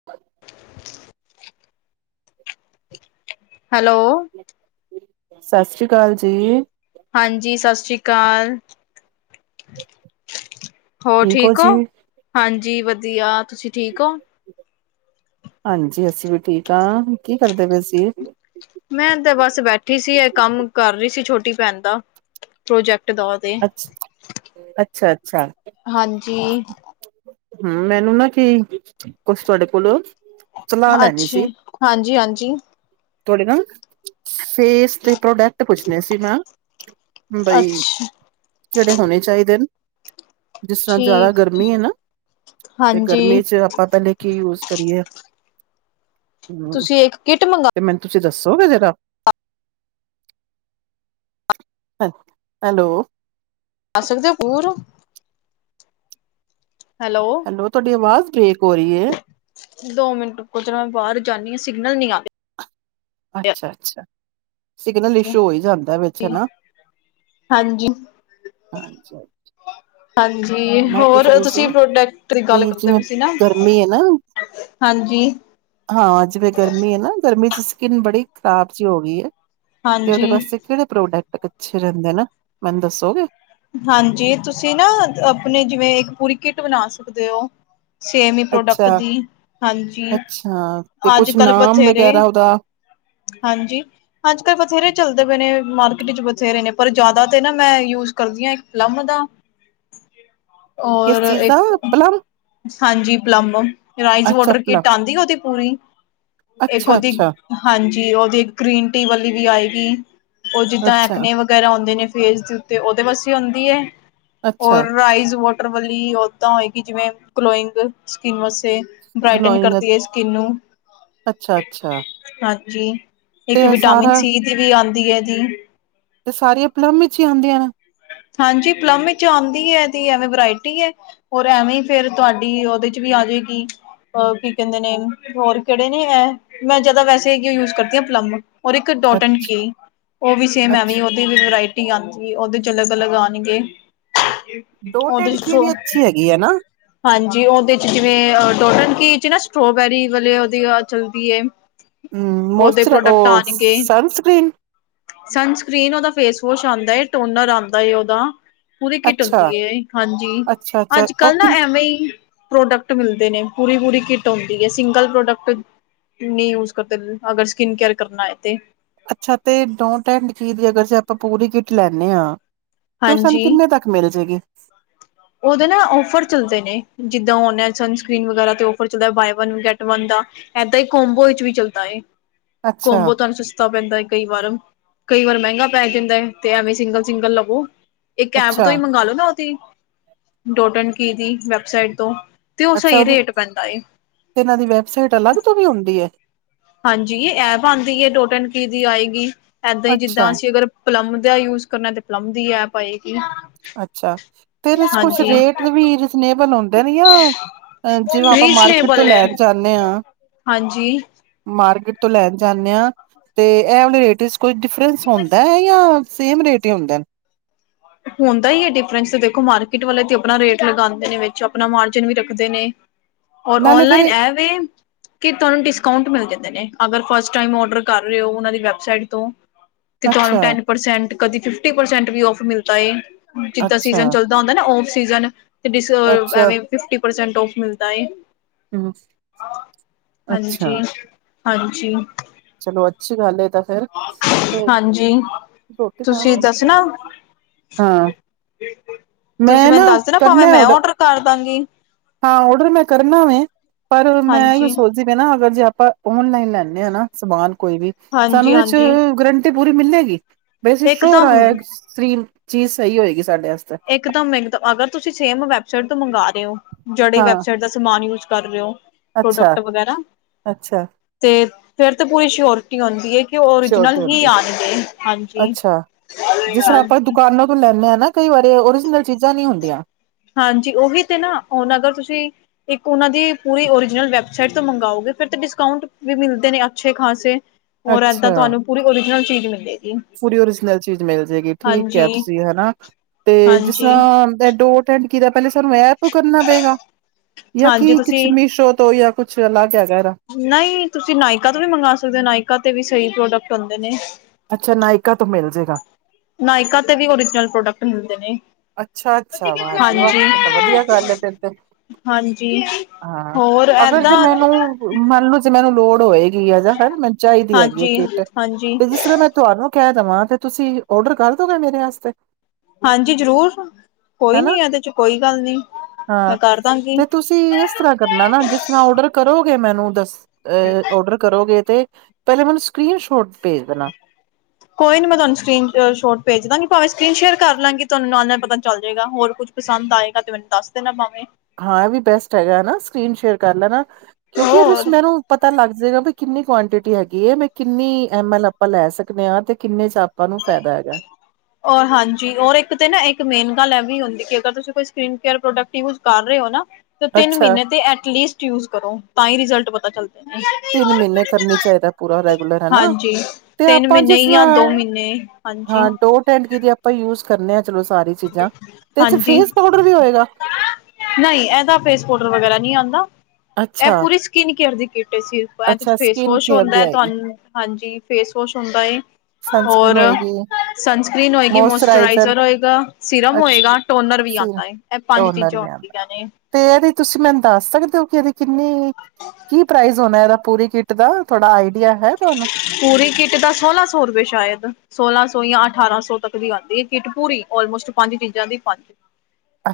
[inaudible] Hello- ਸਤਿ ਸ੍ਰੀ ਅਕਾਲ ਜੀ- ਹਾਂਜੀ ਸਤਿ ਸ੍ਰੀ ਅਕਾਲ- ਹੋਰ ਠੀਕ ਹੋ। ਹਾਂਜੀ ਵਧੀਆਂ ਤੁਸੀਂ ਠੀਕ ਹੋ। ਹਾਂਜੀ ਅਸੀਂ ਵੀ ਠੀਕ ਹਾਂ। ਕੀ ਕਰਦੇਂ ਪਏ ਸੀ। ਮੈਂ ਤੇ ਬਸ ਬੈਠੀਂ ਸੀ। ਇਹ ਕੰਮ ਕਰ ਰਹੀ ਸੀ ਛੋਟੀ ਭੈਣ ਦਾ। ਪ੍ਰੋਜੈਕਟ ਦੋ। ਅੱਛ ਅੱਛਾ, ਅੱਛਾ। ਹਾਂਜੀ। ਹਮ ਮੈਂਨੂੰ ਨਾ ਕੀ। ਕੁੱਛ ਤੁਹਾਡੇ ਕੋਲੋਂ ਸਲਾਹ ਲੈਂਣੀ ਅੱਛਾ, ਸੀ। ਹਾਂਜੀ-ਹਾਂਜੀ, ਤੁਹਾਡੇ ਨਾ ਫੇਸ ਤੇ ਪ੍ਰੋਡਕਟ ਪੁੱਛਣੇ ਸੀ ਮੈਂ। ਬਈ ਅੱਛਾ। ਕੇੜੇ ਹੋਣੇਂ ਚਾਈਦੇ ਨੇਂ ਜਿ ਜ਼ਿਆਦਾ ਠੀਕ, ਗਰਮੀਂ ਹੈਂ ਨਾ। ਤੇ ਹਾਂਜੀ, ਗਰਮੀ ਚ ਪਤਾਂ ਨੀਂ ਕੀ ਯੂਜ ਕਰੀਏ। ਹੂੰ ਤੁਸੀਂ ਇੱਕ ਕਿੱਟ ਤੇ ਮੰਗਵਾ ਮੈਂਨੂੰ ਤੁਸੀਂ ਦੱਸੋਂਗੇ ਜ਼ਰਾ। ਹੈਲੋ। ਅਸਲ ਦੇ ਉਹ ਨਾ। ਹੈਲੋ ਤੁਹਾਡੀ ਅਵਾਜ਼ ਬ੍ਰੇਕ ਹੋ ਰਹੀ ਏਂ। ਦੋ ਮਿੰਟ ਰੁਕੋ ਜ਼ਰਾ। ਮੈਂ ਬਾਰ ਜਾਂਦੀ ਹਾਂ ਸਿਗਨਲ ਨੀਂ ਆਂ ਰਹੇ। ਅੱਛਾ, ਅੱਛਾ। ਸਿਗਨਲ ਇੱਥੇ। ਇਸ਼ੂ ਹੋਈ ਜਾਂਦਾਂ ਵਿੱਚ ਹਨਾ। ਹਾਂਜੀ। ਅੱਛਾ [inaudible] ਹਾਂਜੀ ਹੋਰ ਰਹੀ ਤੁਸੀਂ ਸੀ ਪ੍ਰੋਡੈਕਟ ਦੀ ਗੱਲ਼ ਕਿ ਕਰਦੇਂ ਜਿਵੇਂ ਪਏ ਸੀ ਨਾ। ਗਰਮੀ ਹੈ ਨਾ ਹਾਂਜੀ। ਹਾਂ ਜਿਵੇਂ ਗਰਮੀਂ ਹੈਂ ਨਾ। ਗਰਮੀਂ ਚ ਸਕਿੰਨ ਬੜੀ ਖ਼ਰਾਬ ਜੀ ਹੋ ਗਈ ਏਂ। ਤੇ ਉਹਦੇ ਹਾਂਜੀ, ਵਾਸਤੇ। ਕੇੜੇ ਪ੍ਰੋਡੈਕਟ ਅੱਛੇ ਰੈਂਦੇਂ ਨੇਂ। ਮੈਂਨੂੰ ਦੱਸੋਂਗੇ ਹਾਂਜੀ ਤੁਸੀਂ ਨਾ ਆਪਣੀਂ ਜਿਵੇਂ ਇੱਕ ਪੂਰੀ ਕਿੱਟ ਬਣਾਂ ਸਕਦੇ ਹੋ਼ ਸੇਮ ਹੀ ਪ੍ਰੋਡਕਟ ਅੱਛਾ ਦੀ। ਹਾਂਜੀ ਅੱਛਾ ਤੇ ਅੱਜ਼ ਕੁਛ ਕੱਲ੍ਹ ਨਾਮ ਬਥੇਰੇ। ਵਗੈਰਾ ਉਹਦਾ ਹਾਂਜੀ। ਅੱਜ਼ ਕੱਲ੍ਹ ਬਥੇਰੇ ਚੱਲਦੇ ਪਏ ਨੇਂ ਮਾਰਕੀਟ ਵਿਚ ਬਥੇਰੇ ਨੇਂ। ਪਰ ਜ਼ਿਆਦਾ ਤੇ ਨਾ ਮੈਂ ਯੂਜ ਕਰਦੀ ਆਂ ਇੱਕ ਪਲੱਮ ਦਾ ਕਿਸ ਔਰ ਚੀਜ਼ ਦਾ ਇੱਕ ਪਲਮ ਹਾਂਜੀ ਪਲਮ ਰਾਈਸ ਅੱਛਾ ਵੋਟਰ ਪਲਮ ਕਿੱਟ ਆਂਦੀ ਉਹਦੀ ਪੂਰੀ। ਇੱਕ ਅੱਛਾ ਉਹਦੀ ਅੱਛਾ ਹਾਂਜੀ। ਉਹਦੀ ਗ੍ਰੀਨ ਟੀ ਵਾਲ਼ੀ ਵੀ ਆਏਂਗੀ। ਉਹ ਜਿੱਦਾਂ ਅੱਛਾ ਐਕਨੇ ਵਗ਼ੈਰਾ ਹੋਂਦੇ ਨੇਂ ਫੇਸ ਦੇ ਉੱਤੇ। ਉਹਦੇ ਵਾਸਤੇ ਹੁੰਦੀਂ ਹੈਂ। ਅੱਛਾ ਔਰ ਰਾਈਜ਼ ਵੋਟਰ ਵਾਲੀ ਓਦਾਂ ਹੋਏਗੀ। ਜਿਵੇਂ ਗਲੋੰਇੰਗ ਸਕਿਨ ਵਾਸਤੇ। ਬ੍ਰਾਇਟਨ ਗਲੋਇੰਗ ਕਰਦੀ ਏ, ਸਕਿੰਨ ਨੂੰ। ਅੱਛਾ ਅੱਛਾ ਹਾਂਜੀ, ਤੇ ਇੱਕ ਇਹ ਵਿਟਾਮਿਨ ਸਾਰਾ ਸੀ ਦੀ ਵੀ ਆਂਦੀ ਐ ਜੀ। ਤੇ ਸਾਰੀਆਂ ਪਲੱਮ ਵਿਚ ਹੀ ਆਂਦੀਆਂ? ਹਾਂਜੀ, ਪਲੱਮ ਵਿੱਚ ਆਉਂਦੀ ਏ, ਤੇ ਇਹਦੀ ਐਵੇਂ ਵੈਰਾਇਟੀ ਐ। ਹੋਰ, ਐਵੇਂ ਫ਼ਿਰ ਤੁਹਾਡੀ ਉਹਦੇ'ਚ ਵੀ ਆਜੇਗੀ। ਅ ਕੀ ਕਹਿੰਦੇ ਨੇਂ, ਹੋਰ ਕਿਹੜੇ ਨੇਂ ਐ, ''ਮੈਂ ਜ਼ਿਆਦਾ ਵੈਸੇ ਯੂਜ ਕਰਦੀ ਹਾਂ ਪਲੱਮ। ਔਰ ਇੱਕ ਡੌਟ ਐਨ ਅੱਛਾ ਕੀ, ਉਹ ਵੀ ਸੇਮ ਅੱਛਾ ਐਂਵੇਂ ਉਹਦੀ ਵੀ ਵਰਾਇਟੀ ਆਂਦੀ, ਉਹਦੇ ਚ ਅਲੱਗ-ਅਲੱਗ ਆਣਗੇ, ਡੋਟ ਐਂਡ ਉਹਦੇ'ਚ ਕੀ ਸੋ ਵੀ ਅੱਛੀ ਹੈਗੀ ਹੈ ਨਾ ਹਾਂਜੀ, ਉਹਦੇ'ਚ ਜਿਵੇਂ ਡੌਟ ਐਨ ਕੀ'ਚ ਨਾ ਸਟ੍ਰੋਬੇਰੀ ਵਾਲ਼ੇ ਉਹਦੀ ਓ ਚੱਲਦੀ ਏ। ਹਮ ਉਹਦੇ ਮੋਸਚਰ, ਉਹ ਸਨਸਕ੍ਰੀਨ? ਸਨਸਕ੍ਰੀਨ ਉਹਦਾ ਫੇਸਵਾਸ਼ ਆਦਾ ਏਂ, ਟੋਨਰ ਆਉਂਦਾ ਏ ਉਹਦਾ। ਪੂਰੀ ਕਿੱਟ ਹੁੰਦੀ ਅੱਛਾ ਏ, ਹਾਂਜੀ, ਅੱਛਾ ਅੱਛਾ ਅੱਜ਼-ਕੱਲ ਉਹ ਨਾ ਐਂਵੇਂ ਈ ਪ੍ਰੋਡਕਟ ਮਿਲ਼ਦੇ ਨੇਂ, ਪੂਰੀ-ਪੂਰੀ ਕਿੱਟ ਹੋਂਦੀ ਏਂ, ਸਿੰਗਲ ਪ੍ਰੋਡਕਟ ਨੀਂ ਯੂਜ ਕਰਦੇਂ, ਅਗਰ ਸਕਿਨ ਕੇਅਰ ਕਰਨਾਂ ਏ, ਤੇ। ਅੱਛਾ ਤੇ, ਡੋਂਟ ਐੰਡ ਕੀ ਦੀ ਅਗਰ ਆਪਾਂ ਪੂਰੀ ਕਿੱਟ ਲੈਂਦੇਂ ਹਾਂ, ਤੇ ਉਹ ਸਾਂਨੂੰ ਹਾਂਜੀ ਕਿੰਨੇਂ ਤੱਕ ਮਿਲ਼ ਜੇਗੀ। ਉਹਦੇ ਨਾ ਔਫਰ ਚੱਲਦੇ ਨੇਂ, ਜਿੱਦਾਂ ਔਨਲਾਈਨ ਸਨਸਕ੍ਰੀਨ ਵਗ਼ੈਰਾ ਤੇ ਔਫਰ ਚੱਲਦਾ, ਬਾਏ ਵਨ ਗੈਟ ਵਨ ਦਾ। ਐਦਾਂ ਈ ਕੋਮਬੋ ਵਿੱਚ ਵੀ ਚੱਲਦਾ ਏ, ਅੱਛਾ, ਕੋਮਬੋ ਤੁਹਾਨੂੰ ਸ ਤਾ ਪੈਂਦਾ ਕਈ ਵਾਰ, ਕਈ ਵਾਰ ਮਹਿੰਗਾ ਪੈ ਜਾਂਦਾ ਏ, ਤੇ ਐਵੇਂ ਸਿੰਗਲ-ਸਿੰਗਲ ਲਵੋ ਇੱਕ ਐਪ ਅੱਛਾ, ਤੋਂ ਹੀ ਮੰਗਾਲੋ ਨਾ ਉਹਦੀ, ਡੋਟ ਐਂਡ ਕੀ ਦੀ ਵੈਬਸਾਈਟ ਤੋਂ। ਤੇ ਉਹ ਅੱਛਾ ਸਹੀ ਉਹਦੀ ਰੇਟ ਪੈਂਦਾ ਏ। ਤੇ ਇਹਨਾਂ ਦੀ ਵੈਬਸਾਈਟ ਅਲੱਗ ਤੋਂ ਵੀ ਹੁੰਦੀ ਐ? ਹਾਂਜੀ, ਇਹ ਐਪ ਆਂਦੀ ਏ, ਡੋਟ ਐਂਡ ਕੀ ਦੀ ਆਏਗੀ ਇਦਾਂ ਹੀ ਅੱਛਾ, ਜਿੱਦਾਂ ਅਸੀਂ ਅਗਰ ਪਲਮ ਦਾ ਯੂਜ ਕਰਨਾ, ਤੇ ਪਲਮ ਦੀ ਐਪ ਆਏਗੀ। ਅੱਛਾ, ਤੇ ਇਹਦੇ'ਚ ਕੁਛ ਹਾਂਜੀ ਰੇਟ ਵੀ ਰੀਜਨੇਬਲ ਹੁੰਦੇ ਨ, ਯਾ ਅ, ਜਿਵੇਂ ਆਪਾਂ ਮਾਰਕੀਟ ਰੀਜਨੇਬਲ ਤੋਂ ਹੈ ਲੈਣ ਜਾਂਨੇ ਆਂ ਹਾਂਜੀ। ਮਾਰਕੀਟ ਤੋਂ ਲੈਣ ਜਾਂਨੇ ਆ, ਤੇ ਇਹ ਵਾਲੇ ਰੇਟ ਕੋਈ ਡਿਫਰੈਂਸ ਹੁੰਦਾ, ਯਾ ਸੇਮ ਰੇਟ ਹੀ ਹੁੰਦੇਨ। ਹੁੰਦਾ ਈ ਹੈ ਡਿਫਰੈਂਸ, ਦੇਖੋ ਮਾਰਕੀਟ ਵਾਲੇ ਤੇ ਆਪਣਾ ਰੇਟ ਲਗਾਂਦੇ ਨੇ, ਵਿੱਚ ਆਪਣਾ ਮਾਰਜਨ ਵੀ ਰੱਖਦੇ ਨੇ। ਔਰ ਨਾਲੇ ਫੇਰ ਔਨਲਾਈਨ ਇਹ ਐਵੇ ਕਿ ਤੁਹਾਨੂੰ ਡਿਸਕਾਉਂਟ ਮਿਲ ਜਾਂਦੇ ਨੇ, ਅਗਰ ਫਸਟ ਟਾਈਮ ਔਡਰ ਕਰ ਰਹੇ ਹੋ ਉਹਨਾਂ ਦੀ ਵੈਬਸਾਈਟ ਤੋਂ। ਹ ਤੇ ਤੁਹਾਨੂੰ ਟੈਨ ਪਰਸੈਂਟ, ਕਦੇ ਫਿਫਟੀ ਪਰਸੈਂਟ ਵੀ ਔਫ ਮਿਲਦਾ ਏ, ਜਿਦਾਂ ਅੱਛਾ, ਸੀਜਨ'ਚ ਜਿਦਾਂ ਹੁੰਦਾ ਨਾ ਔਫ ਸੀਜ਼ਨ, ਅੱਛਾ, ਐਂਵੇ ਫਿਫਟੀ ਪਰਸੈਂਟ ਔਫ ਮਿਲਦਾ ਏ। ਹੂੰ, ਅੱਛਾ ਹਾਂਜੀ, ਹਾਂਜੀ ਚਲੋ ਅੱਛੀ ਗੱਲ ਏ, ਏ ਤਾਂ ਫੇਰ ਹਾਂਜੀ ਤੁਸੀਂ ਦੱਸਣਾ ਹਾਂ, ਤੁਸੀਂ ''ਮੈਂ ਮੈਨੂੰ ਨਾ ਦੱਸ ਦੇਣਾ ਭਾਵੇਂ ਕਰਨਾ ਮੈਂ ਔਰਡਰ। ਔਡਰ ਕਰ ਦਾਂਗੀ। ਹਾਂ, ਔਡਰ ਮੈਂ ਕਰਨਾ ਵੇ, ਪਰ ''ਮੈਂ ਇਹੀਓ ਹਾਂਜੀ ਸੋਚ ਜਿਵੇਂ ਨਾ ਅਗਰ ਜੇ ਆਪਾਂ, ਓਨਲਾਈਨ ਲੈਂਦੇ ਹਾਂ ਨਾ ਸਮਾਨ ਕੋਈ ਵੀ ਸਾਨੂੰ ਹਾਂਜੀ ਉਹਦੇ'ਚ ਹਾਂਜੀ ਗਰੰਟੀ ਪੂਰੀ ਮਿਲੇਗੀ, ਬਸ ਸ਼ੋਰ ਇਕਦਮ ਆਇਆਰੀਮ ਚੀਜ਼ ਸਹੀ ਹੋਏਗੀ ਸਾਡੇ ਵਾਸਤੇ। ਇਕਦਮ ਅਗਰ, ਤੁਸੀਂ ਸੇਮ ਵੈਬਸਾਈਟ ਤੋਂ ਮੰਗਾ ਰਹੇ ਓ ਜਿਹੜੇ ਹਾਂ ਵੈਬਸਾਈਟ ਦਾ ਸਮਾਨ ਯੂਜ ਕਰ ਰਹੇ ਹੋ, ਅੱਛਾ ਪ੍ਰੋਡਕਟ ਵਗੈਰਾ। ਅੱਛਾ ਤੇ, ਫੇਰ ਤਾਂ ਪੂਰੀ ਸ਼ਿਓਰਟੀ ਹੋਂਦੀ ਏ ਕਿ, ਓਰੀਜਨਲ ਸ਼ੋਰਟੀ ਹੀ ਹੁੰਦੀ ਆਣਗੇ, ਹਾਂਜੀ, ਹਾਂਜੀ ਓਨਾਂ ਕੋ ਲੈਂਣੇ ਆਂ ਨਾਂ। ਕਈ ਵਾਰੀ ਓਰੀਜਨਲ ਚੀਜ਼ਾਂ ਨਈਂ ਹੁੰਦੀਆਂ। ਹਾਂਜੀ ਉਹੀ ਤੇ ਨਾ ਹੁਣ ਅਗਰ ਤੁਸੀਂ ਇੱਕ ਉਹਨਾਂ ਦੀ ਪੂਰੀ ਓਰੀਜਨਲ ਵੈਬਸਾਈਟ ਤੋਂ ਮੰਗਾਓਗੇ ਫਿਰ ਡਿਸਕਾਊਂਟ ਵੀ ਮਿਲਦੇ ਨੇ ਅੱਛੇ ਖਾਸੇ। ਹੋਰ ਏਦਾਂ ਅੱਛਾ ਤੁਹਾਨੂੰ ਪੂਰੀ ਓਰੀਜਨਲ ਚੀਜ਼ ਮਿਲੇਗੀ। ਪੂਰੀ ਓਰੀਜਨਲ ਚੀਜ਼ ਮਿਲ ਜੇਗੀ ਠੀਕ ਕਿਆ ਹਾਂਜੀ ਤੁਸੀਂ ਹੈਨਾ ਤੇ ਜਿਸ ਹਾਂਜੀ ਸਰਾਂ [unintelligible] ਫਿਰ ਕਿਦਾਂ ਪਹਿਲਾਂ ਸਾਨੂੰ ਐਪ ਤੋਂ ਕਰਨਾ ਪਏਗਾ ਜਾਂ ਹਾਂਜੀ ਕੀ ਕੁਛ ਤੁਸੀਂ ਮੀਸ਼ੋ ਤੋਂ ਜਾਂ ਕੁੱਛ ਅੱਲਗ ਹੈਗਾ ਏਦਾ। ਨਈਂ ਤੁਸੀਂ ਨਾਇਕਾ ਤੋਂ ਵੀ ਮੰਗਵਾ ਸਕਦੇ ਨਾਇਕਾ ਤੇ ਵੀ ਸਈ ਪ੍ਰੋਡਕਟ ਹੁੰਦੇ ਨੇ। ਅੱਛਾ ਨਾਇਕਾ ਤੋਂ ਮਿਲ ਜੇਗਾ। ਨਾਇਕਾ ਤੇ ਵੀ ਓਰੀਜਨਲ ਪ੍ਰੋਡਕਟ ਮਿਲਦੇ ਨੇ। ਅੱਛਾ ਅੱਛਾ ਵਾਅ ਜੀ ਵਾਅ ਹਾਂਜੀ ਇਹ ਤਾਂ ਵਧੀਆ ਗੱਲ ਐ ਫਿਰ ਤੇ। ਹਾਂਜੀ ਹਾਂ, ਹੋਰ ਅਗਰ ਜੇ ਏਦਾਂ ਮੈਨੂੰ ਮੰਨਲੋ ਜੇ ਮੈਨੂੰ ਲੋੜ ਹੋਏਗੀ ਆ ਜਾਂ ਹਨਾ ਮੈਨੂੰ ਚਾਈਦੀ ਹੈਗੀ ਆ ਹਾਂਜੀ ਕਿੱਟ ਹਾਂਜੀ ਤੇ ਜਿਸ ਤਰ੍ਹਾਂ ਮੈਂ ਤੁਆਨੂੰ ਕੈਅ ਦਵਾਂ ਤੇ ਤੁਸੀਂ ਔਡਰ ਕਰ ਦੋਗੇ ਮੇਰੇ ਆਸਤੇ। ਹਾਂਜੀ ਜ਼ਰੂਰ ਕੋਈ ਨੀ ਹਨਾ ਇਹਦੇ ਚ ਕੋਈ ਗੱਲ ਨੀਂ, ਮੈਂ ਕਰਦਾਂਗੀ। ਤੁਸੀ ਇਸ ਤਰ੍ਹਾਂ ਕਰਨਾ ਨਾ ਜਿਸ ਤਰ੍ਹਾਂ ਓਡਰ ਕਰੋਗੇ ਮੈਨੂੰ ਦੱਸ ਅ ਓਡਰ ਕਰੋਗੇ ਤੇ ਪਹਿਲੇ ਮੈਨੂੰ ਸਕਰੀਨ ਸ਼ੋਟ ਭੇਜ ਦੇਣਾ। ਕੋਈ ਨੀ ਮੈਂ ਤੁਹਾਨੂੰ ਸਕਰੀਨ ਸ਼ੋਟ ਭੇਜ ਦਾਂਗੀ, ਭਾਵੇਂ ਸਕਰੀਨ ਸ਼ੇਅਰ ਕਰ ਲਾਂਗੀ, ਤੁਆਨੂੰ ਨਾਲ-ਨਾਲ ਪਤਾ ਚੱਲ ਜਏਗਾ ਹੋਰ ਕੁੱਝ ਪਸੰਦ ਆਏਗਾ ਤੇ ਮੈਨੂੰ ਦੱਸ ਦੇਣਾ ਭਾਵੇਂ ਹਾਂ ਏ ਵੀ ਬੈਸਟ ਹੈਗਾ ਐ ਨਾ ਸਕਰੀਨ ਸ਼ੇਅਰ ਕਰ ਲੈਣਾ ਕਿਉਂਕਿ ਓਦੇ ਵਿੱਚ ਹੋਰ ਮੈਨੂੰ ਪਤਾ ਲੱਗ ਜਾਏਗਾ ਵੀ ਕਿੰਨੀ ਕੁਆਂਟਿਟੀ ਹੈਗੀ ਐ, ਮੈਂ ਕਿੰਨੀ ਐਮ ਐਲ ਆਪਾਂ ਲੈ ਸਕਣੇ ਆਂ ਤੇ ਕਿੰਨੇ ਚ ਆਪਾਂ ਨੂੰ ਫੈ਼ਦਾ ਹੈਗਾ। [inaudible] ਔਰ ਹਾਂਜੀ, ਔਰ ਇੱਕ ਤੇ ਨਾ ਇੱਕ ਮੇਨ ਗੱਲ ਐ ਵੀ ਹੁੰਦੀ ਕਿ ਅਗਰ ਤੁਸੀਂ ਕੋਈ ਸਕ੍ਰੀਨ ਕੇਅਰ ਪ੍ਰੋਡਕਟ ਯੂਜ਼ ਕਰ ਰੇ ਓ ਨਾ ਤੇ ਤਿੰਨ ਅੱਛਾ ਮੀਨੇਂ ਤੇ ਐਟਲੀਸਟ ਯੂਜ਼ ਕਰੋ ਤਾਂ ਈ ਰਿਜ਼ਲਟ ਪਤਾ ਚੱਲਦਾ। ਤਿੰਨ ਮੀਨੇਂ ਕਰਨੀ ਚਾਈਦਾ ਪੂਰਾ ਰੈਗੂਲਰ ਹੈਨਾਂ ਹਾਂਜੀ ਤੇ ਤਿੰਨ ਆਪਾਂ ਮਹੀਨੇ ਜਿਸਰਾਂ ਜਾਂ ਦੋ ਮਹੀਨੇ ਹਾਂਜੀ ਹਾਂ, ਡੋਟ ਐਂਡ ਕਿ ਦੀ ਆਪਾਂ ਯੂਜ਼ ਕਰਨੇ ਆ। ਚਲੋ ਸਾਰੀ ਚੀਜ਼ਾਂ ਤੇ ਇਚ ਫੇਸ ਪਾਊਡਰ ਵੀ ਹੋਏਗਾ। ਨਈਂ, ਇਹਦਾ ਫੇਸਪੋਡਰ ਵਗੈਰਾ ਨਈਂ ਆਂਦਾ। ਐ ਅੱਛਾ ਪੂਰੀ ਸਕਿਨ ਕੇਅਰ ਦੀ ਕਿੱਟ ਏ ਸਿਰਫ, ਇਹਦੇ ਚ ਅੱਛਾ ਫੇਸ ਸਕਿਨ ਵੋਸ਼ ਕੇਅਰ ਦੀ ਹੁੰਦਾ, ਆਏਗੀ ਤੁਆਨੂੰ ਹਾਂਜੀ, ਫੇਸ ਵੋਸ਼ ਹੁੰਦਾ ਏ। ਸਨਸਕ੍ਰੀਨ ਹੋਰ, ਹੋਏਗੀ ਸਨਸਕ੍ਰਰੀਨ ਹੋਏਗੀ, ਮੋਇਸਚਰਾਈਜ਼ਰ ਮੋਸਚਰਾਈਜ਼ਰ ਹੋਏਗਾ। ਸਿਰਮ ਅੱਛਾ ਹੋਏਗਾ, ਟੋਨਰ ਵੀ ਸੀ ਆਂਦਾ ਏ ਇਹ ਪੰਜ ਟੋਨਰ ਚੀਜ਼ਾਂ ਵੀ ਆਉਂਦਾ ਹੋਂਦੀਆਂ ਨੇ। ਤੇ ਇਹਦੀ ਤੁਸੀਂ ਮੈਨੂੰ ਦੱਸ ਸਕਦੇ ਔ? ਏਦੀ ਕਿੰਨੀ, ਕੀ ਪ੍ਰਾਈਜ ਹੋਣਾ ਏਦਾ ਪੂਰੀ ਕਿੱਟ ਦਾ ਥੋੜਾ ਆਈਡੀਆ ਹੈ ਤੁਆਨੂੰ? ਪੂਰੀ ਕਿੱਟ ਦਾ ਸੋਲਾਂ ਸੌ ਰੁਪਏ ਸ਼ਾਇਦ। ਸੋਲਾਂ ਸੌ, ਯਾਂ ਅਠਾਰਾਂ ਸੌ ਤੱਕ ਦੀ ਆਂਦੀ ਏ ਕਿਟ ਪੂਰੀ ਆਲਮੋਸਟ ਪੰਜ ਚੀਜ਼ਾਂ ਦੀ ਪੰਜ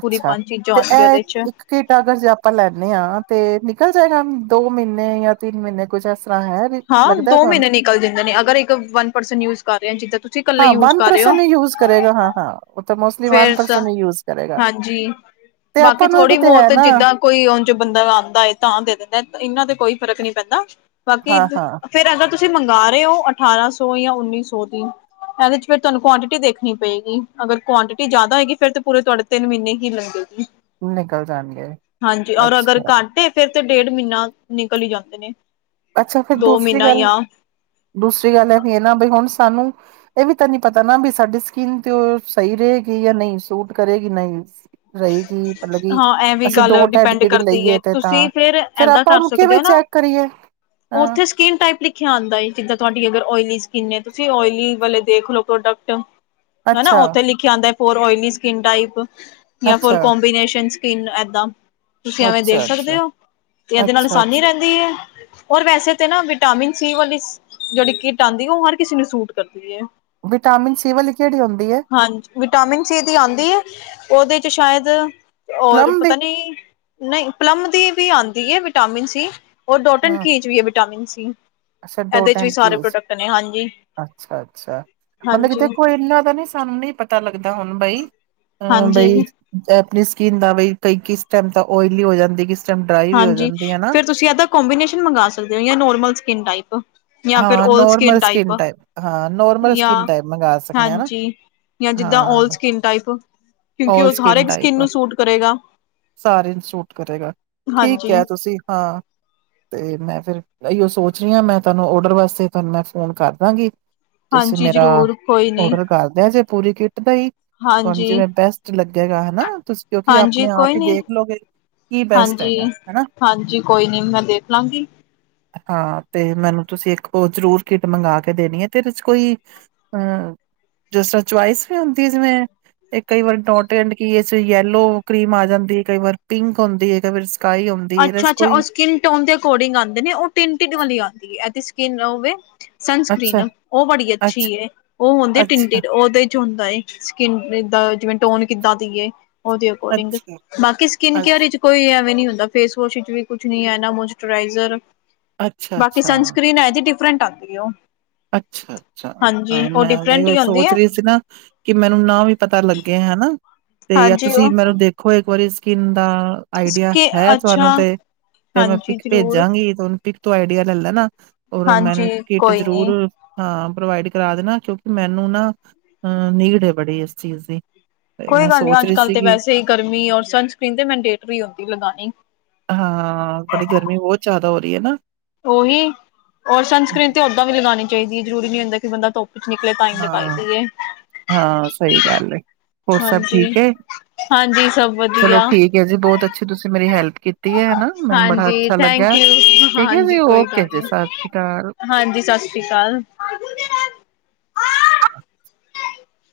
ਪੂਰੀ ਪੰਜ ਚੀਜ਼ਾਂ ਤੇ ਆਉਣਗੀਆਂ ਇਹ ਉਹਦੇ ਚ ਇੱਕ ਕਿਟ ਅਗਰ ਜੇ ਆਪਾਂ ਲੈਂਨੇ ਆਂ ਤੇ ਨਿਕਲ ਜਾਏਗਾ ਦੋ ਮੀਨੇਂ ਯਾਂ ਤਿੰਨ ਮੀਨੇਂ ਕੁੱਝ ਇਸਰ੍ਹਾਂ ਹੈ। ਹਾਂ, ਲੱਗਦਾ ਦੋ ਤੁਹਾਨੂੰ ਮੀਨੇਂ ਨਿਕਲ ਜਾਂਦੇ ਨੇ, ਅਗਰ ਇੱਕ ਵਨ ਪਰਸਨ ਯੂਜ਼ ਕਰ ਰਿਆ, ਜਿੱਦਾਂ ਤੁ ਹਾਂ, ਵਨ ਪਰਸਨ ਈ ਯੂਜ਼ ਕਰੇਗਾ। ਹਾਂ ਹਾਂ, ਉਹ ਤਾਂ ਮੋਸਟਲੀ ਵਨ ਫੇਰ ਤਾਂ ਪਰਸਨ ਈ ਯੂਜ਼ ਕਰੇਗਾ। ਹਾਂਜੀ। ਤੇ ਬਾਕੀ ਆਪਾਂ ਨੂੰ ੲੈ ਵੀ ਥੋੜ੍ਹੀ ਤੇ ਹੈ ਬਹੁਤ ਨਾ ਜਿੱਦਾਂ ਕੋਈ ਉਂਝ ਬੰਦਾ ਆਂਦਾ ਏ ਤਾਂ ਦੇ ਦਿੰਦਾ ਏ, ਏਨਾ ਤੇ ਕੋਈ ਫਰਕ ਨਈਂ ਪੈਂਦਾ ਕਿ ਹਾਂ ਹਾਂ ਫੇਰ ਅਗਰ ਤੁਸੀਂ ਮੰਗਵਾ ਰਹੇ ਓ ਅਠਾਰਾਂ ਸੌ ਯਾਂ ਉੱਨੀ ਸੌ ਦੀ। ਇਹਦੇ ਚ ਫਿਰ ਤੁਹਾਨੂੰ ਕੁਆਂਟਿਟੀ ਦੇਖਣੀ ਪਏਗੀ। ਅਗਰ ਕੁਆਂਟਿਟੀ ਜ਼ਿਆਦਾ ਹੋਏਗੀ, ਫਿਰ ਤੇ ਪੂਰੇ ਤੁਹਾਡੇ ਤਿੰਨ ਮਹੀਨੇ ਹੀ ਲੰਗੇਗੀ। ਨਿਕਲ ਜਾਣਗੇ ਹਾਂਜੀ, ਔਰ ਅਗਰ ਅੱਛਾ ਘੱਟ ਏ ਫੇਰ ਤੇ ਡੇੜ ਮਹੀਨਾ ਨਿਕਲ ਈ ਜਾਂਦੇ ਨੇ। ਅੱਛਾ, ਫਿਰ ਦੋ ਦੂਸਰੀ ਮਹੀਨਾ ਗੱਲ, ਜਾਂ ਦੂਸਰੀ ਗੱਲ ੲੈ ਵੀ ਏ ਨਾ ਬਈ ਹੁਣ ਸਾਨੂੰ ਇਹ ਵੀ ਤਾਂ ਨਹੀਂ ਪਤਾ ਨਾ, ਵੀ ਸਾਡੀ ਸਕਿਨ ਤੇ ਸਹੀ ਰਹੇਗੀ ਯਾਂ ਨਈ, ਸੂਟ ਕਰੇਗੀ ਨਈ। ਰਹੇਗੀ। ਮਤਲਬ ਕਿ, ਹਾਂ ਐ ਵੀ ਅਸੀਂ ਗੱਲ ਡੋਟ ਏਂਡ ਡਿਪੈਂਡ ਕਿ ਦੀ ਕਰਦੀ ਹੈ ਲਈਏ ਤੇ ਤੁਸੀਂ ਤਾਂ, ਫੇਰ ਏਦਾਂ ਆਪਾਂ ਕਰ ਉਹਨੂੰ ਸਕਦੇ ਕਿਵੇਂ ਹੋ ਨਾ ਚੈੱਕ ਕਰੀਏ। ਹਾਂ ਉੱਥੇ ਸਕੀਨ ਟਾਈਪ ਲਿ ਲਿਖਿਆ ਆਂਦਾ ਏ, ਜਿੱਦਾਂ ਤੁਹਾਡੀ ਅਗਰ ਓਈਲੀ ਸਕਿੰਨ ਏ, ਤੁਸੀਂ ਓਇਲੀ ਵਾਲੇ ਦੇਖ ਲੋ ਪ੍ਰੋਡਕਟ। ਹਨਾ। ਅੱਛਾ ਉੱਥੇ ਲਿਖਿਆ ਆਂਦਾ ਏ, ਫੋਰ ਓਇਲੀ ਸਕਿਨ ਟਾਈਪ, ਯਾਂ ਫੋਰ ਅੱਛਾ। ਕੋਬੀਨੇਸ਼ਨਸ ਸਕੀਨ ਏਦਾਂ। ਤੁਸੀਂ ਐਵੇਂ ਦੇਖ ਅੱਛਾ ਅੱਛਾ ਸਕਦੇ ਅੱਛਾ ੳ, ਤੇ ਇਹਦੇ ਨਾਲ ਅੱਛਾ ਆਸਾਨੀ ਰਹਿੰਦੀ ਏ। ਔਰ, ਵੈਸੇ ਤੇ ਨਾ ਵਿਟਾਮਿਨ ਸੀ ਵਾਲੀ ਸੀ, ਜਿਹੜੀ ਕਿਟ ਆਉਂਦੀ ਏ, ਉਹ ਹਰ ਕਿਸੇ ਨੂੰ ਸੂਟ ਕਰਦੀ ਏ। ਵਿਟਾਮਿਨ, ਸੀ ਵਾਲੀ ਕਿਹੜੀ ਹੁੰਦੀ ਏ? ਹਾਂਜੀ, ਵਿਟਾਮਿਨ ਸੀ ਦੀ ਆਂਦੀ ਏ, ਉਹਦੇ ਚ ਸ਼ਾਇਦ ਔਰ ਪਲਮ ਦੀ ਪਤਾ ਨੀ ਨਹੀਂ, ਪਲਮ ਦੀ ਵੀ ਆਂਦੀ ਏ ਵਿਟਾਮਿਨ ਸੀ, ਔਰ ਡੋਟ ਏਂਡ ਹਾਂ ਕੀ ਚ ਵੀ ਏ ਵਿਟਾਮਿਨ ਸੀ। ੲੈਦੇ, ਚ ਵੀ ਸਾਰੇ ਪ੍ਰੋਡਕਟ ਨੇ ਹਾਂਜੀ। ਅੱਛਾ-ਅੱਛਾ। ਮਤਲਬ ਕਿ ਹਾਂਜੀ ਦੇਖੋ ਇਨਾ ਦਾ ਨੀ ਸਾਨੂੰ ਨੀ ਪ ਤਾ ਲੱਗਦਾ ਹੁਣ ਬਈ, ਅਹ ਬਈ ਹਾਂਜੀ ਆਪਣੀ ਸਕਿਨ ਦਾ ਬਈ, ਕਈ ਕਿਸ ਟਾਈਮ ਤਕ ਓਇਲੀ ਹੋ ਜਾਂਦੀ। ਕਿਸ ਟਾਈਮ ਡਰਾਈ ਵੀ ਹੋ ਹਾਂਜੀ, ਜਾਂਦੀ ਹਨਾ। ਫਿਰ ਤੁਸੀਂ ਇਹਦਾ ਕੋਂਬੀਨੇਸ਼ਨ ਮੰਗਾ ਸਕਦੇ ਉਸ, ਯਾਂ ਨੋਰਮਲ ਸਕਿੰਨ ਟਾਈਪ। ਜਾ ਫਿਰ ਹਾਂ ਓਲਡ ਸਕਿਨ ਨੋਰਮਲ ਟਾਈਪ, ਹਾਂ ਨੋਰਮਲ ਜਾ, ਸਕਿਨ ਟਾਈਪ ਮੰਗਵਾ ਸਕਦੇ ਹਨਾ ਹਾਂਜੀ। ਜਾ, ਜਿੱਦਾਂ ਔਲ ਹਾਂ। ਸਕਿਨ ਟਾਈਪ, ਕਿਉਂਕਿ ਉਹ ਹਰ ਇੱਕ ਸਕਿੰਨ ਨੂੰ ਸੂਟ ਕਰੇਗਾ। ਸਾਰੇ ਜਾ ਨੂੰ ਸੂਟ ਕਰੇਗਾ, ਠੀਕ ਹਾਂਜੀ ਕਿਹਾ ਤੁਸੀਂ ਹਾਂ। ਤੇ, ਮੈਂ ਫਿਰ ਇਓ ਸੋਚ ਰਹੀ ਹਾਂ, ਮੈਂ ਤੁਹਾਨੂੰ ਔਡਰ ਵਾਸਤੇ ਤੁਹਾਨੂੰ ਮੈਂ ਫੋਨ ਕਰ ਦਾਂਗੀ। ਤੁਸੀਂ ਹਾਂਜੀ ਮੇਰਾ ਜ਼ਰੂਰ ਕੋਈ ਨੀ ਔਡਰ ਕਰਦੇਆ, ਜੇ ਪੂਰੀ ਕਿੱਟ ਦਾ ਈ। ਤੁਹਾਨੂੰ ਹਾਂਜੀ ਜੀਵੇੈਂ ਬੈਸਟ ਲੱਗੇਗਾ ਹਨਾ, ਤੁਸੀਂ ਕਿਉਂਕਿ ਆਪਣੇ ਆਪ ਹੀ ਦੇਖ ਲੋਗੇ। ਕੀ ਬੈਸਟ ਹੈਗਾ ਹਨਾ। ਹਾਂਜੀ-ਹਾਂਜੀ, ਕੋਈ ਨੀ ਮੈਂ ਦੇਖ ਲਾਂਗੀ। ਹਾਂ, ਤੇ ਮੈਨੂੰ ਤੁਸੀਂ ਇੱਕ ਓ ਜਰੂਰ ਕਿੱਟ ਮੰਗਾ ਕੇ ਦੇਨੀ ਏ ਤੇ ਏਦੇ ਚ ਕੋਈ ਅ ਜਿਸ ਤਰਾ ਚੁਆਇਸ ਵੀ ਹੁੰਦੀ ਏ। ਜਿਵੇਂ? ਏ, ਕਈ ਵਾਰ ਡੋਟ ਐਂਡ ਕਿ ਇਚ ਯੈਲੋ ਕਰੀਮ ਆ ਜਾਂਦੀ ਐ, ਕਈ ਵਾਰ ਪਿੰਕ ਹੁੰਦੀ ਐ, ਕਈ ਵਾਰ ਕਾਈ ਆਉਂਦੀ ਏਦੇ ਚ ਅੱਛਾ-ਅੱਛਾ ਉਹ ਕੋਈ ਸਕਿਨ ਟੋਨ ਦੇ ਅਕੋਰਡਿਂਗ ਆਂਦੇ ਨੇ ਓ ਟਿੰਨਟਿਡ ਵਾਲੀ ਆਂਦੀ ਏ, ਐ ਤੇ ਸਕਿਨ ਓ ਵੇ ਅੱਛਾ ਸਨਸਕ੍ਰਰੀਨ ਓ ਬੜੀ ਅੱਛੀ ਅੱਛਾ ਏ, ਓ ਹੁੰਦੀ ਏ ਅੱਛਾ ਟਿੰਨਟਿਡ ਉਹਦੇ ਚੋਹਂਦਾ ਏ, ਸਕਿਨ ਦਾ ਜਿਵੇਂ ਟੋਨ ਕਿੱਦਾਂ ਦੀ ਏ ਓਦੇ ਅਕੋਰਡਿੰਗ ਅੱਛਾ ਬਾਕੀ ਸਕਿਨ ਕੇਅਰ ਅੱਛ ਇੱਚ ਕੋਈ ਐਵੇਂ ਨੀ ਹੁੰਦਾ। ਫੇਸ ਵੋਸ਼ ਇੱਚ ਵੀ ਕੁਛ ਨੀ ਹੈ। ਨਾ ਮੋਸਚਰਾਈਜ਼ਰ, ਅੱਛਾ ਬਾਕੀ ਅੱਛਾ ਸਨਸਕ੍ਰਰੀਨ ਹੈ। ਜੀ ਡਿਫਰੈਂਟ ਆਤੀ ਓ। ਅੱਛਾ-ਅੱਛਾ ਹਾਂ। ਮੈਂ ਐਂਵੈ ਡਿਫਰੈਂਟ ਓ ਹੀ ਹੁੰਦੀ ਏ ਸੋਚ ਰਹੀ ਸੀ ਨਾ ਕਿ ਮੈਨੂੰ ਨਾ ਵੀ ਪਤਾ ਲੱਗੇ ਹੈਨਾ ਤੇ ਜਾ ਹਾਂਜੀ ਤੁਸੀਂ ਉਹ ਮੈਨੂੰ ਦੇਖੋ ਇੱਕ ਵਾਰੀ ਸਕਿਨ ਦਾ। ਆਈਡੀਆ ਸਕਿ ਹੈ, ਤੂਹਾਨੂੰ ਅੱਛਾ ਤੇ, ਤੇ ਮੈਂ ਹਾਂਜੀ ਪਿਕ ਜ਼ਰੂਰ ਭੇਜਾਂਗੀ ਤਹਾਨੂੰ ਪਿਕ ਤੋਂ ਆਈਡੀਆ ਲੈਲ ਲੈਨਾ। ਔਰ, ਮੈਨੂੰ ਹਾਂਜੀ ਕਿਟ ਕੋਈ ਨੀ। ਜ਼ਰੂਰ ਹਾਂ, ਪ੍ਰੋਵਾਈਡ ਕਰਾ ਦੇਣਾ। ਕਿਉਂਕਿ ਮੈਨੂੰ ਨਾ ਅ ਨੀਡ ਏ ਬੜੀ ਇਸ ਚੀਜ਼ ਦੀ। ਤੇ ਕੋਈ ਮੈਂ ਗੱਲ ਨੀ ਸੋਚ ਅੱਜ ਰਹੀ ਕੱਲ ਤੇ ਸੀਗੀ ਵੈਸੇ ਈ ਗਰਮੀ ਏ ਔਰ ਸਨਸਕਰੀਨ ਤੇ ਮੈਂਨਡੇਟਰੀ ਹੋਂਦੀ ਲਗਾਨੀ। ਹਾਂ, ਬੜੀ ਗਰਮੀ ਬਹੁਤ ਜਾਦਾ ਹੋਰੀ ਏ ਨਾ? ਓਹੀ ਔਰ ਸਨ ਸਕਕਰੀਨ ਤੇ ਓਦਾਂ ਵੀ ਲਗਨੀ ਚਾਈਦੀ ਏ ਜਰੂਰੀ ਨੀ ਹੁੰਦਾ, ਕਿ ਬੰਦਾ ਧੁੱਪ ਕੁਛ ਨਿਕਲੇ ਤਾਈ ਹਾਂ, ਨਿਕਾਲਦੀ ਏ। ਹਾਂ ਸਈ ਗਾੱਲ ਏ, ਹੋਰ ਸਬ ਹਾਂਜੀ, ਠੀਕ ਏ ਹਾਂਜੀ ਸਭ ਚਲੋ ਵਧੀਆ ਠੀਕ ਏ ਜੀ ਬੋਤ ਅੱਛੀ ਤੂਸੀ ਮੇਰੀ ਹੈਲਪ ਕੀ ਤੀ ਐਨਾ ਮੈਨੂੰ ਬੜਾ ਹਾਂਜੀ ਅੱਛਾ ਥੈਂਕ ਲੱਗਾ ਯੂ ਠੀਕ ਏ ਜੀ ਹਾਂਜੀ ਕੋਈ ਓਕੇ ਗੱਲ ਜੀ ਨੀ ਸਸ ਸ੍ਰੀ ਕਾਲ। ਹਾਂਜੀ, ਸਸ ਸ੍ਰੀ ਕਾਲ।